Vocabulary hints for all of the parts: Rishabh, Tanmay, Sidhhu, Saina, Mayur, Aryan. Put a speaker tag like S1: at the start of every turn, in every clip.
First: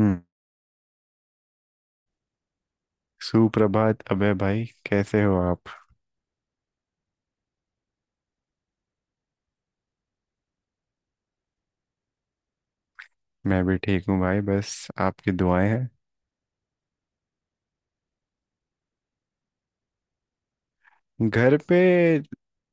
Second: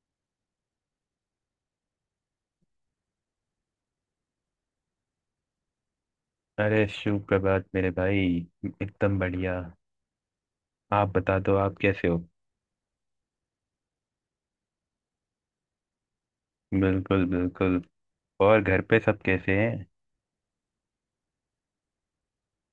S1: हम्म। सुप्रभात, अबे भाई, कैसे हो आप?
S2: अरे सुप्रभात मेरे भाई। एकदम बढ़िया। आप बता दो आप कैसे हो?
S1: मैं भी ठीक हूँ भाई, बस आपकी दुआएं हैं।
S2: बिल्कुल बिल्कुल। और घर पे सब कैसे हैं?
S1: घर पे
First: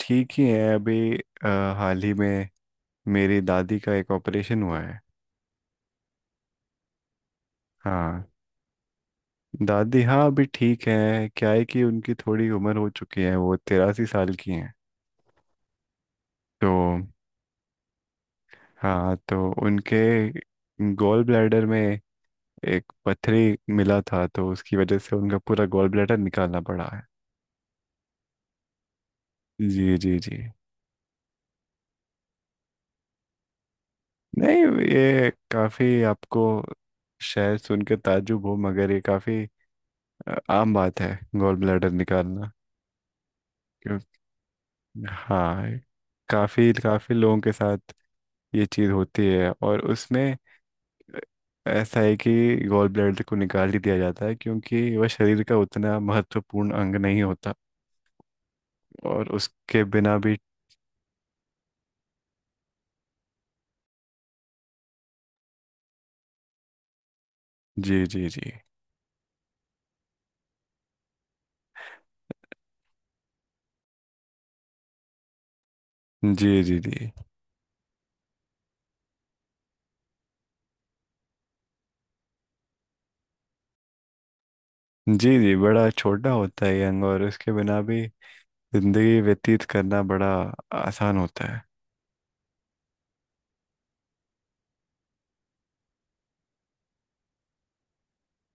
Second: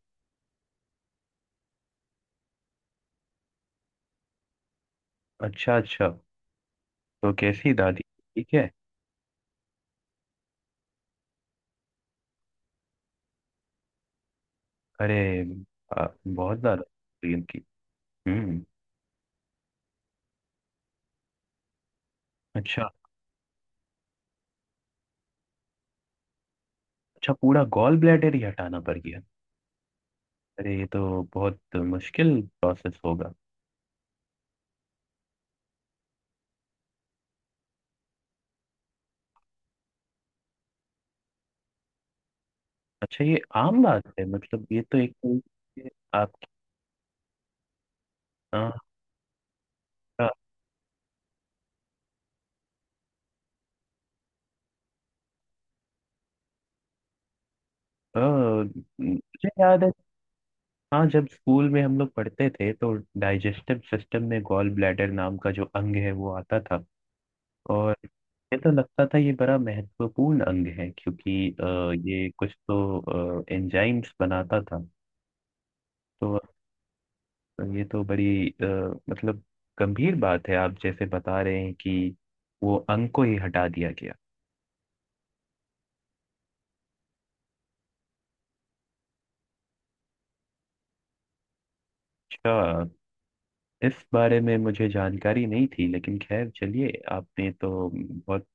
S1: ठीक ही है। अभी हाल ही में मेरी दादी का एक ऑपरेशन हुआ है।
S2: अच्छा अच्छा, तो कैसी दादी?
S1: हाँ।
S2: ठीक है।
S1: दादी, हाँ, अभी ठीक है। क्या है कि उनकी थोड़ी उम्र हो चुकी है, वो 83 साल की हैं।
S2: अरे बहुत
S1: तो
S2: ज्यादा हुई उनकी। हम्म।
S1: हाँ, तो उनके गॉल ब्लैडर में
S2: अच्छा
S1: एक पथरी मिला था, तो उसकी वजह से उनका पूरा गॉल ब्लैडर निकालना पड़ा है।
S2: अच्छा, पूरा गॉल ब्लैडर ही हटाना पड़ गया?
S1: जी जी जी।
S2: अरे ये तो बहुत मुश्किल प्रोसेस होगा।
S1: नहीं, ये काफी आपको शायद सुन के ताज्जुब हो, मगर ये काफी आम बात है, गॉल ब्लैडर निकालना।
S2: अच्छा ये आम
S1: क्यों?
S2: बात है? मतलब ये तो एक
S1: हाँ, ये
S2: आपकी,
S1: काफी काफी लोगों के साथ ये
S2: हाँ,
S1: चीज होती है, और
S2: हाँ,
S1: उसमें ऐसा है कि गॉल ब्लैडर को निकाल ही दिया जाता है, क्योंकि वह शरीर का उतना महत्वपूर्ण अंग नहीं होता,
S2: हाँ।
S1: और
S2: मुझे याद
S1: उसके
S2: है,
S1: बिना भी
S2: हाँ, जब स्कूल में हम लोग पढ़ते थे तो डाइजेस्टिव सिस्टम में गॉल ब्लैडर नाम का जो अंग है वो आता था। और
S1: जी जी जी
S2: ये तो लगता था ये बड़ा महत्वपूर्ण अंग है क्योंकि ये कुछ तो एंजाइम्स बनाता था। तो
S1: जी जी जी
S2: ये तो बड़ी मतलब गंभीर बात है। आप जैसे बता रहे हैं कि वो अंग को ही हटा दिया गया।
S1: जी जी बड़ा छोटा होता है ये अंग, और उसके बिना भी जिंदगी व्यतीत करना बड़ा आसान होता है।
S2: अच्छा, इस बारे में मुझे जानकारी नहीं थी, लेकिन खैर चलिए, आपने तो बहुत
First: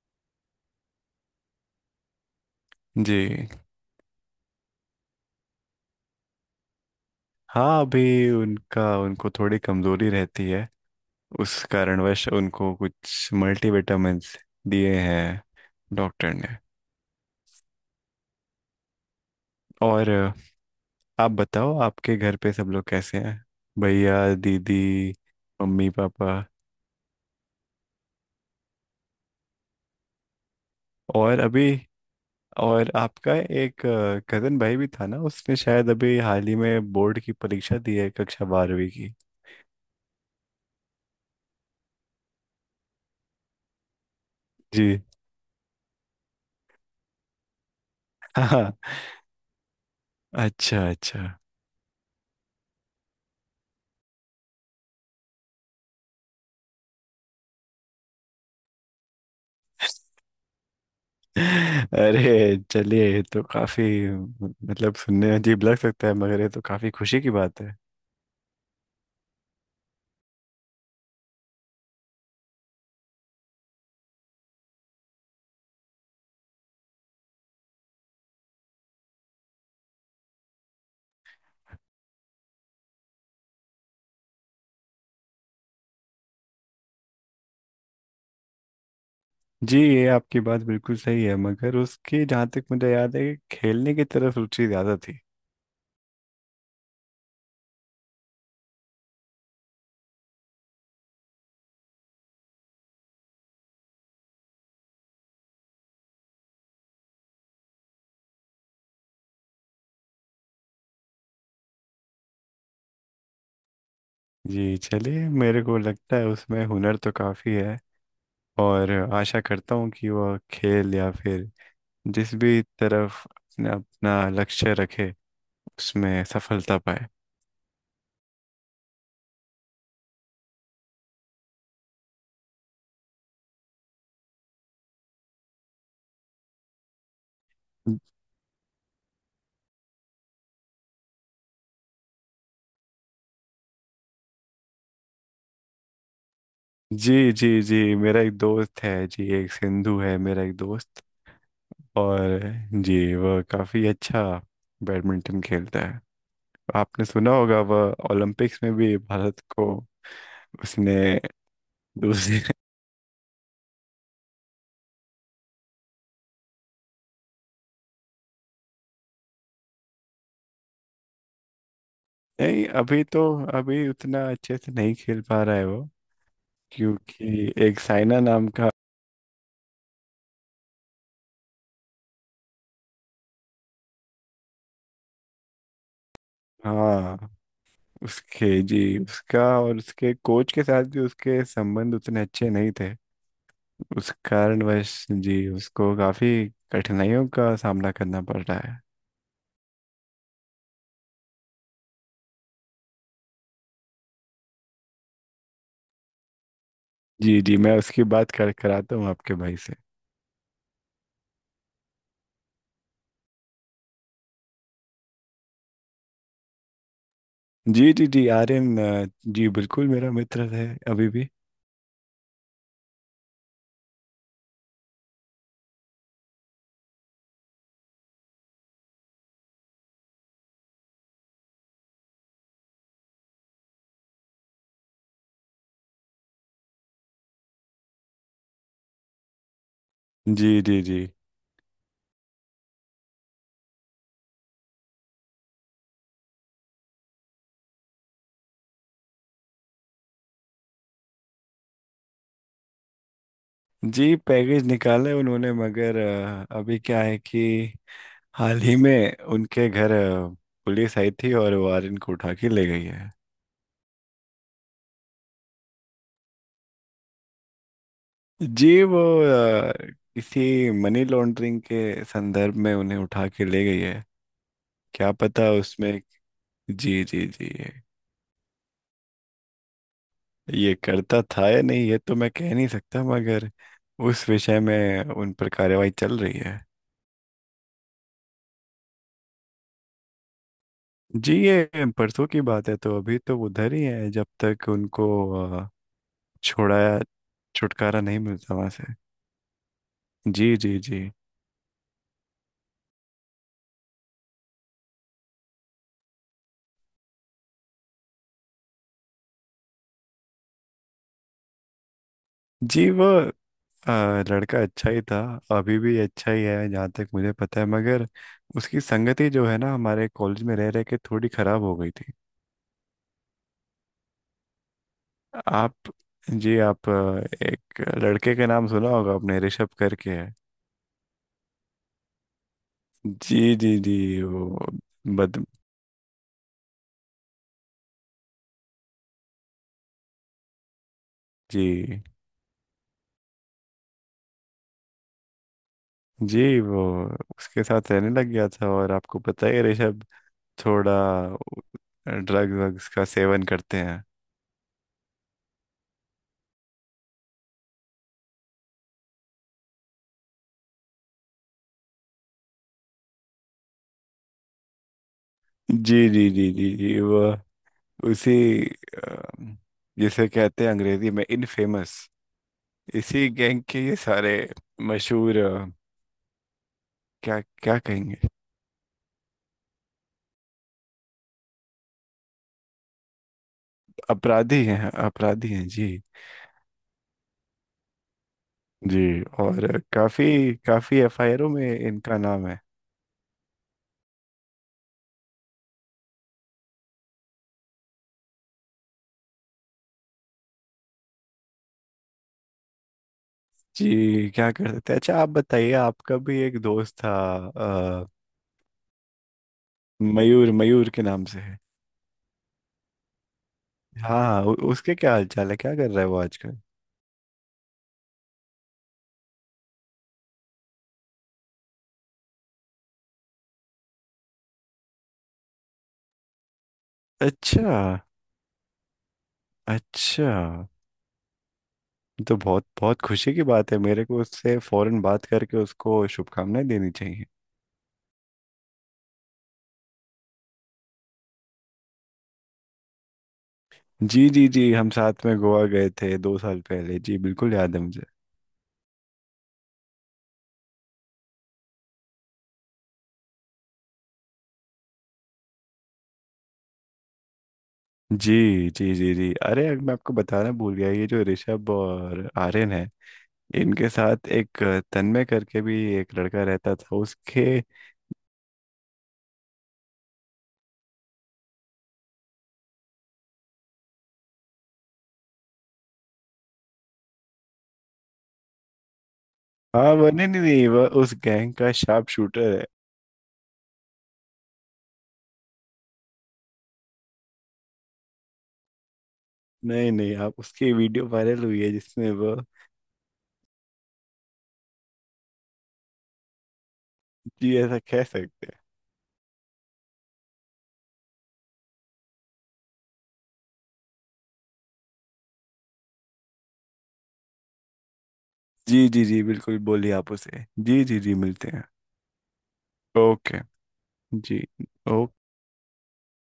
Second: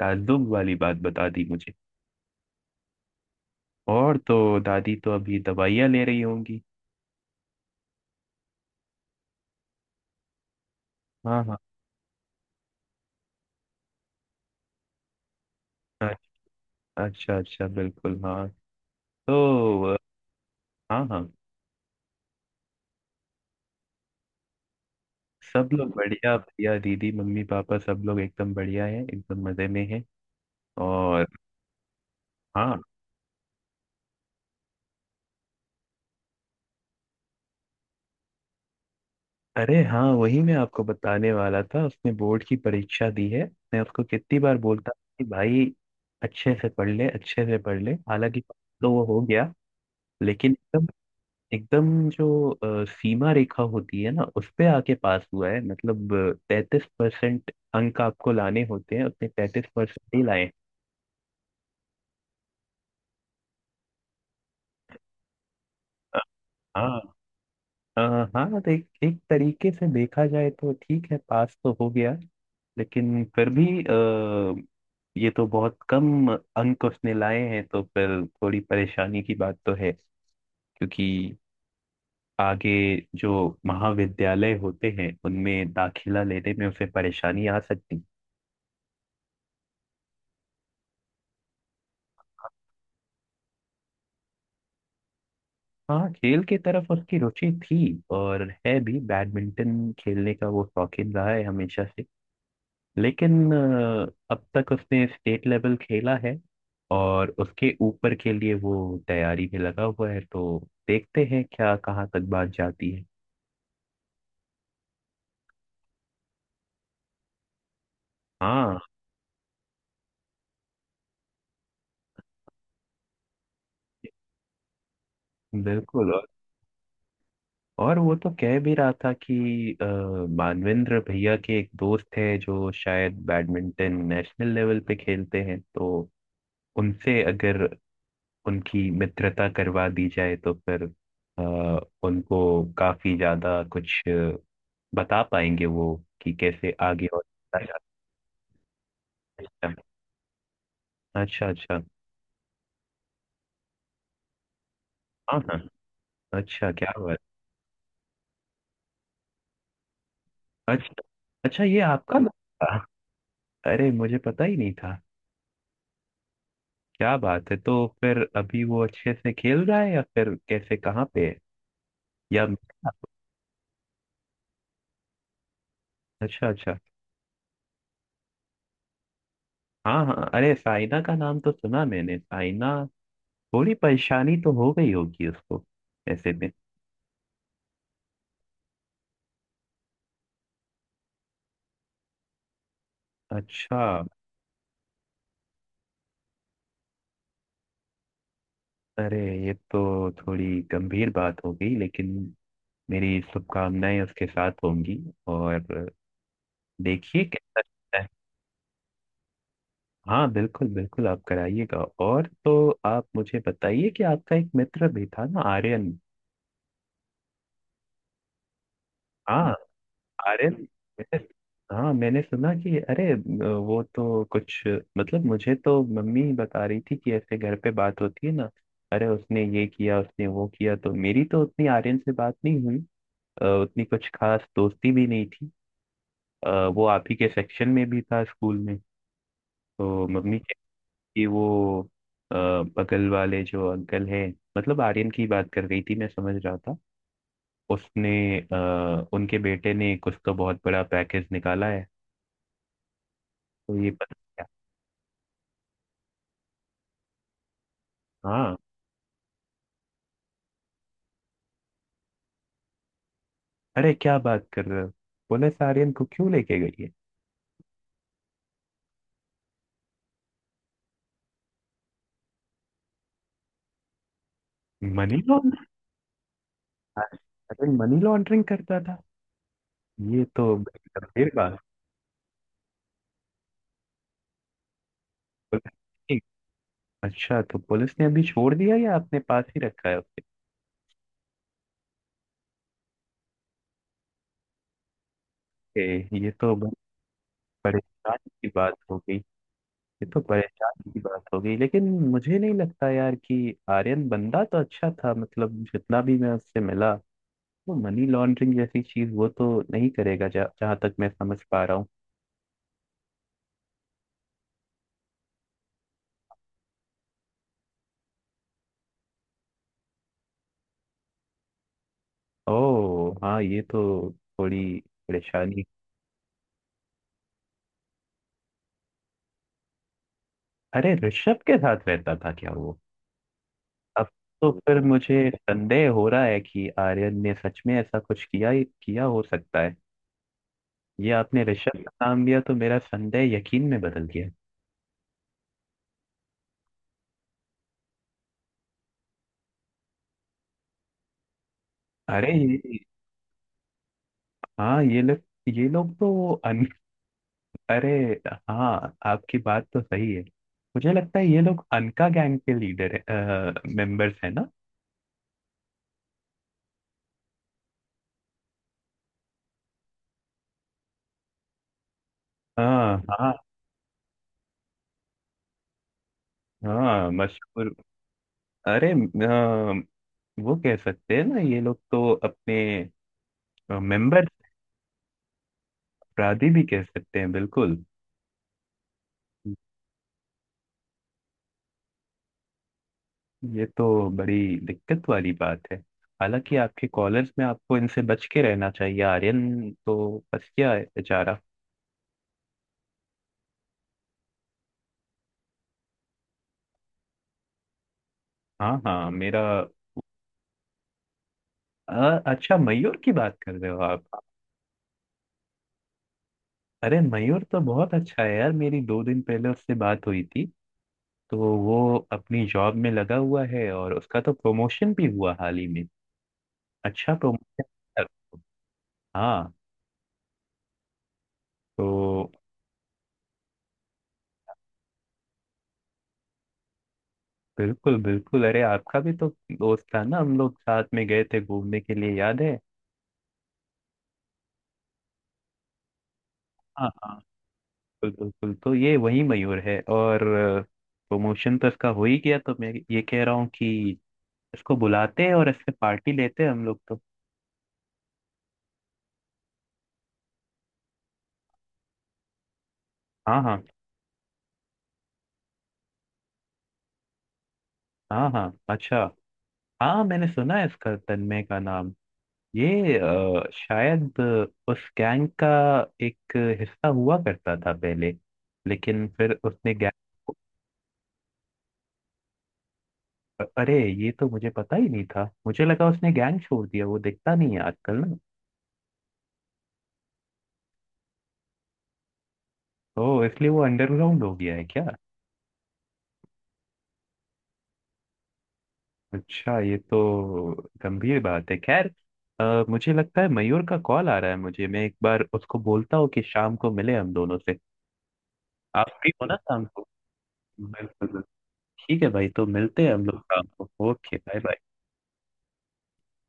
S2: ताज्जुब वाली बात बता दी मुझे।
S1: जी।
S2: और तो दादी तो अभी दवाइयाँ ले रही होंगी।
S1: हाँ, अभी उनका उनको थोड़ी कमजोरी रहती है।
S2: हाँ हाँ।
S1: उस कारणवश उनको कुछ मल्टीविटामिन्स दिए हैं
S2: अच्छा
S1: डॉक्टर ने।
S2: अच्छा अच्छा, बिल्कुल हाँ। तो
S1: और
S2: हाँ हाँ।
S1: आप बताओ आपके घर पे सब लोग कैसे हैं, भैया दीदी
S2: सब लोग
S1: मम्मी
S2: बढ़िया,
S1: पापा?
S2: भैया दीदी मम्मी पापा सब लोग एकदम बढ़िया है, एकदम मज़े में है। और
S1: और अभी
S2: हाँ,
S1: और आपका एक कजन भाई भी था ना, उसने शायद अभी हाल ही में बोर्ड की परीक्षा दी है, कक्षा 12वीं की।
S2: अरे हाँ, वही मैं आपको बताने वाला था, उसने बोर्ड की परीक्षा दी है। मैं उसको कितनी बार
S1: जी
S2: बोलता हूँ कि भाई अच्छे से पढ़ ले, अच्छे से पढ़ ले। हालांकि
S1: हाँ हाँ।
S2: तो वो हो गया, लेकिन
S1: अच्छा
S2: एकदम
S1: अच्छा।
S2: एकदम जो सीमा रेखा होती है ना उस पे आके पास हुआ है। मतलब तैतीस परसेंट अंक आपको लाने होते हैं, उसने 33% ही लाए।
S1: अरे चलिए, ये तो काफी, मतलब सुनने में अजीब लग सकता है,
S2: अ,
S1: मगर ये तो काफी
S2: हाँ।
S1: खुशी की बात है।
S2: अ, हाँ तो एक तरीके से देखा जाए तो ठीक है, पास तो हो गया। लेकिन फिर भी ये तो बहुत कम अंक उसने लाए हैं, तो फिर थोड़ी परेशानी की बात तो है। क्योंकि आगे जो महाविद्यालय होते हैं उनमें दाखिला लेने में उसे परेशानी आ सकती।
S1: जी, ये आपकी बात बिल्कुल सही है, मगर उसकी, जहाँ तक मुझे याद है, कि खेलने की तरफ रुचि ज्यादा थी।
S2: हाँ, खेल की तरफ उसकी रुचि थी, और है भी। बैडमिंटन खेलने का वो शौकीन रहा है हमेशा से। लेकिन अब तक उसने स्टेट लेवल खेला है, और उसके ऊपर के लिए वो तैयारी में लगा हुआ है। तो देखते हैं क्या, कहाँ तक बात जाती है।
S1: जी चलिए, मेरे को लगता है उसमें हुनर तो काफी है,
S2: हाँ,
S1: और आशा करता हूँ कि वह खेल या फिर जिस भी तरफ अपना अपना लक्ष्य रखे,
S2: बिल्कुल।
S1: उसमें सफलता पाए।
S2: और वो तो कह भी रहा था कि मानवेंद्र भैया के एक दोस्त है जो शायद बैडमिंटन नेशनल लेवल पे खेलते हैं, तो उनसे अगर उनकी मित्रता करवा दी जाए तो फिर आ, उनको काफी ज्यादा कुछ बता पाएंगे वो, कि कैसे आगे और।
S1: जी जी जी, मेरा एक दोस्त है जी, एक
S2: अच्छा
S1: सिंधु है मेरा एक दोस्त।
S2: अच्छा अच्छा।
S1: और जी, वह काफ़ी अच्छा
S2: हाँ
S1: बैडमिंटन
S2: हाँ,
S1: खेलता है।
S2: अच्छा क्या
S1: आपने
S2: बात।
S1: सुना होगा, वह ओलंपिक्स में भी भारत को
S2: अच्छा
S1: उसने
S2: अच्छा, ये आपका
S1: दूसरे।
S2: दोस्त था? अरे मुझे पता ही नहीं था। क्या बात है, तो फिर अभी वो अच्छे से खेल रहा है या फिर कैसे, कहाँ पे है? या
S1: नहीं, अभी तो अभी उतना अच्छे से नहीं खेल पा रहा है वो।
S2: अच्छा अच्छा।
S1: क्योंकि एक साइना नाम का।
S2: हाँ हाँ, अरे साइना का नाम तो सुना मैंने, साइना। थोड़ी परेशानी तो हो गई होगी उसको ऐसे में।
S1: हाँ, उसके जी, उसका और उसके कोच के साथ भी उसके संबंध उतने अच्छे नहीं थे।
S2: अच्छा।
S1: उस कारणवश जी, उसको काफ़ी कठिनाइयों का सामना करना पड़ रहा है।
S2: अरे ये तो थोड़ी गंभीर बात हो गई, लेकिन मेरी शुभकामनाएं उसके साथ होंगी। और देखिए
S1: जी जी,
S2: कैसा
S1: मैं
S2: रहता
S1: उसकी
S2: है।
S1: बात कर कराता हूँ आपके भाई से।
S2: हाँ, बिल्कुल बिल्कुल, आप कराइएगा। और तो आप मुझे बताइए कि आपका एक मित्र भी था ना, आर्यन।
S1: जी जी जी, आर्यन जी
S2: हाँ,
S1: बिल्कुल मेरा मित्र
S2: आर्यन।
S1: है अभी
S2: मैंने-
S1: भी।
S2: हाँ, मैंने सुना कि अरे वो तो कुछ, मतलब मुझे तो मम्मी बता रही थी, कि ऐसे घर पे बात होती है ना, अरे उसने ये किया उसने वो किया। तो मेरी तो उतनी आर्यन से बात नहीं हुई। उतनी कुछ खास दोस्ती भी नहीं थी। वो आप ही के सेक्शन में भी था स्कूल में, तो मम्मी
S1: जी जी जी
S2: की वो अ, बगल वाले जो अंकल हैं, मतलब आर्यन की बात कर रही थी मैं समझ रहा था। उसने उनके बेटे ने कुछ तो बहुत बड़ा पैकेज निकाला है। तो ये पता
S1: जी,
S2: क्या?
S1: पैकेज निकाले उन्होंने, मगर अभी क्या है कि
S2: हाँ।
S1: हाल ही में उनके घर पुलिस आई थी, और वो आर्यन को उठा के ले गई है।
S2: अरे क्या बात कर रहे हो? पुलिस आर्यन को क्यों लेके गई है?
S1: जी वो किसी मनी लॉन्ड्रिंग के संदर्भ में उन्हें उठा के ले गई है, क्या
S2: मनी
S1: पता
S2: लॉन्ड्रिंग?
S1: उसमें। जी जी जी,
S2: अरे मनी लॉन्ड्रिंग करता था? ये तो
S1: ये
S2: बड़ी
S1: करता
S2: गंभीर
S1: था या नहीं ये तो मैं कह नहीं सकता, मगर उस विषय में उन पर कार्रवाई चल
S2: बात।
S1: रही है।
S2: अच्छा, तो पुलिस ने अभी छोड़ दिया या अपने पास ही रखा है उसे?
S1: जी, ये परसों की बात है, तो अभी तो उधर ही है, जब तक उनको अ,
S2: ये तो बड़ी
S1: छोड़ाया छुटकारा
S2: परेशान
S1: नहीं
S2: की
S1: मिलता वहां
S2: बात
S1: से।
S2: हो गई। ये तो
S1: जी जी
S2: परेशान की
S1: जी
S2: बात हो गई। लेकिन मुझे नहीं लगता यार कि आर्यन, बंदा तो अच्छा था, मतलब जितना भी मैं उससे मिला, वो मनी लॉन्ड्रिंग जैसी चीज वो तो नहीं करेगा, जहां तक मैं समझ पा रहा हूँ।
S1: जी, वो लड़का अच्छा ही था, अभी भी अच्छा ही है जहाँ तक मुझे पता है, मगर उसकी संगति जो है ना, हमारे कॉलेज में रह रह के थोड़ी खराब हो गई थी।
S2: ओ हाँ, ये तो थोड़ी परेशानी।
S1: आप जी, आप एक लड़के का नाम सुना होगा आपने, ऋषभ करके है।
S2: अरे ऋषभ के साथ रहता था क्या वो?
S1: जी जी जी,
S2: अब
S1: वो
S2: तो फिर मुझे
S1: बद
S2: संदेह हो रहा है कि आर्यन ने सच में ऐसा कुछ किया किया हो सकता है। ये आपने रिश्वत
S1: जी
S2: का नाम लिया तो मेरा संदेह यकीन में बदल गया।
S1: जी, वो उसके साथ रहने लग गया था, और आपको पता ही है, ऋषभ थोड़ा
S2: अरे
S1: ड्रग
S2: ये,
S1: वग्स का सेवन करते हैं।
S2: हाँ ये लोग, ये लोग तो अन अरे, हाँ, आपकी बात तो सही है। मुझे लगता है ये लोग अनका गैंग के लीडर है, मेंबर्स है ना।
S1: जी जी जी जी जी, वो उसी अ, जिसे कहते हैं अंग्रेजी में इनफेमस,
S2: हाँ
S1: इसी
S2: हाँ।
S1: गैंग के ये सारे मशहूर
S2: हाँ,
S1: क्या
S2: मशहूर।
S1: क्या कहेंगे,
S2: अरे वो कह सकते हैं ना, ये लोग तो अपने मेंबर्स,
S1: अपराधी हैं, अपराधी हैं जी।
S2: अपराधी भी कह सकते हैं बिल्कुल।
S1: जी, और काफी काफी एफआईआरों में इनका नाम है।
S2: ये तो बड़ी दिक्कत वाली बात है। हालांकि आपके कॉलर्स में आपको इनसे बच के रहना चाहिए, आर्यन तो बच गया है बेचारा।
S1: जी क्या कर सकते हैं। अच्छा आप बताइए, आपका भी एक दोस्त था,
S2: हाँ हाँ, मेरा
S1: मयूर, मयूर के नाम से है।
S2: अच्छा, मयूर की बात कर रहे हो आप?
S1: हाँ, उसके क्या हाल चाल है, क्या कर रहा है वो आजकल?
S2: अरे मयूर तो बहुत अच्छा है यार, मेरी 2 दिन पहले उससे बात हुई थी। तो वो अपनी जॉब में लगा हुआ है, और उसका तो प्रमोशन भी हुआ हाल ही में। अच्छा, प्रमोशन।
S1: अच्छा
S2: हाँ,
S1: अच्छा,
S2: तो
S1: ये तो बहुत बहुत खुशी की बात है, मेरे को उससे फौरन बात करके उसको शुभकामनाएं देनी चाहिए।
S2: बिल्कुल बिल्कुल, अरे आपका भी तो दोस्त था ना, हम लोग साथ में गए थे घूमने के लिए, याद है?
S1: जी जी जी, हम साथ में गोवा गए थे 2 साल
S2: हाँ,
S1: पहले, जी बिल्कुल याद है मुझे।
S2: बिल्कुल बिल्कुल, तो ये वही मयूर है। और प्रमोशन तो इसका हो ही गया, तो मैं ये कह रहा हूँ कि इसको बुलाते हैं और इससे पार्टी लेते हैं हम लोग तो।
S1: जी जी जी जी, अरे अब मैं आपको बताना भूल गया, ये जो ऋषभ और आर्यन है,
S2: हाँ हाँ
S1: इनके साथ एक तन्मय करके भी एक लड़का रहता था, उसके।
S2: हाँ हाँ। अच्छा, हाँ, मैंने सुना है इसका, तन्मय का नाम। ये शायद उस गैंग का एक हिस्सा हुआ करता था पहले, लेकिन फिर उसने
S1: हाँ,
S2: गैंग,
S1: वो नहीं नहीं नहीं, वो उस गैंग का शार्प शूटर।
S2: अरे ये तो मुझे पता ही नहीं था, मुझे लगा उसने गैंग छोड़ दिया, वो दिखता नहीं है आजकल ना।
S1: नहीं नहीं, आप उसकी वीडियो वायरल हुई है जिसमें वो।
S2: तो इसलिए वो अंडरग्राउंड हो गया है क्या?
S1: जी, ऐसा कह सकते हैं।
S2: अच्छा, ये तो गंभीर बात है। खैर मुझे लगता है मयूर का कॉल आ रहा है मुझे। मैं एक बार उसको बोलता हूँ कि शाम को मिले हम दोनों से।
S1: जी
S2: आप
S1: जी
S2: फ्री
S1: जी
S2: हो ना
S1: बिल्कुल,
S2: शाम को?
S1: बोलिए आप उसे, जी जी
S2: बिल्कुल
S1: जी
S2: बिल्कुल।
S1: मिलते हैं।
S2: ठीक है भाई, तो मिलते हैं हम लोग
S1: ओके,
S2: शाम को। ओके, बाय
S1: जी,
S2: बाय।
S1: ओके।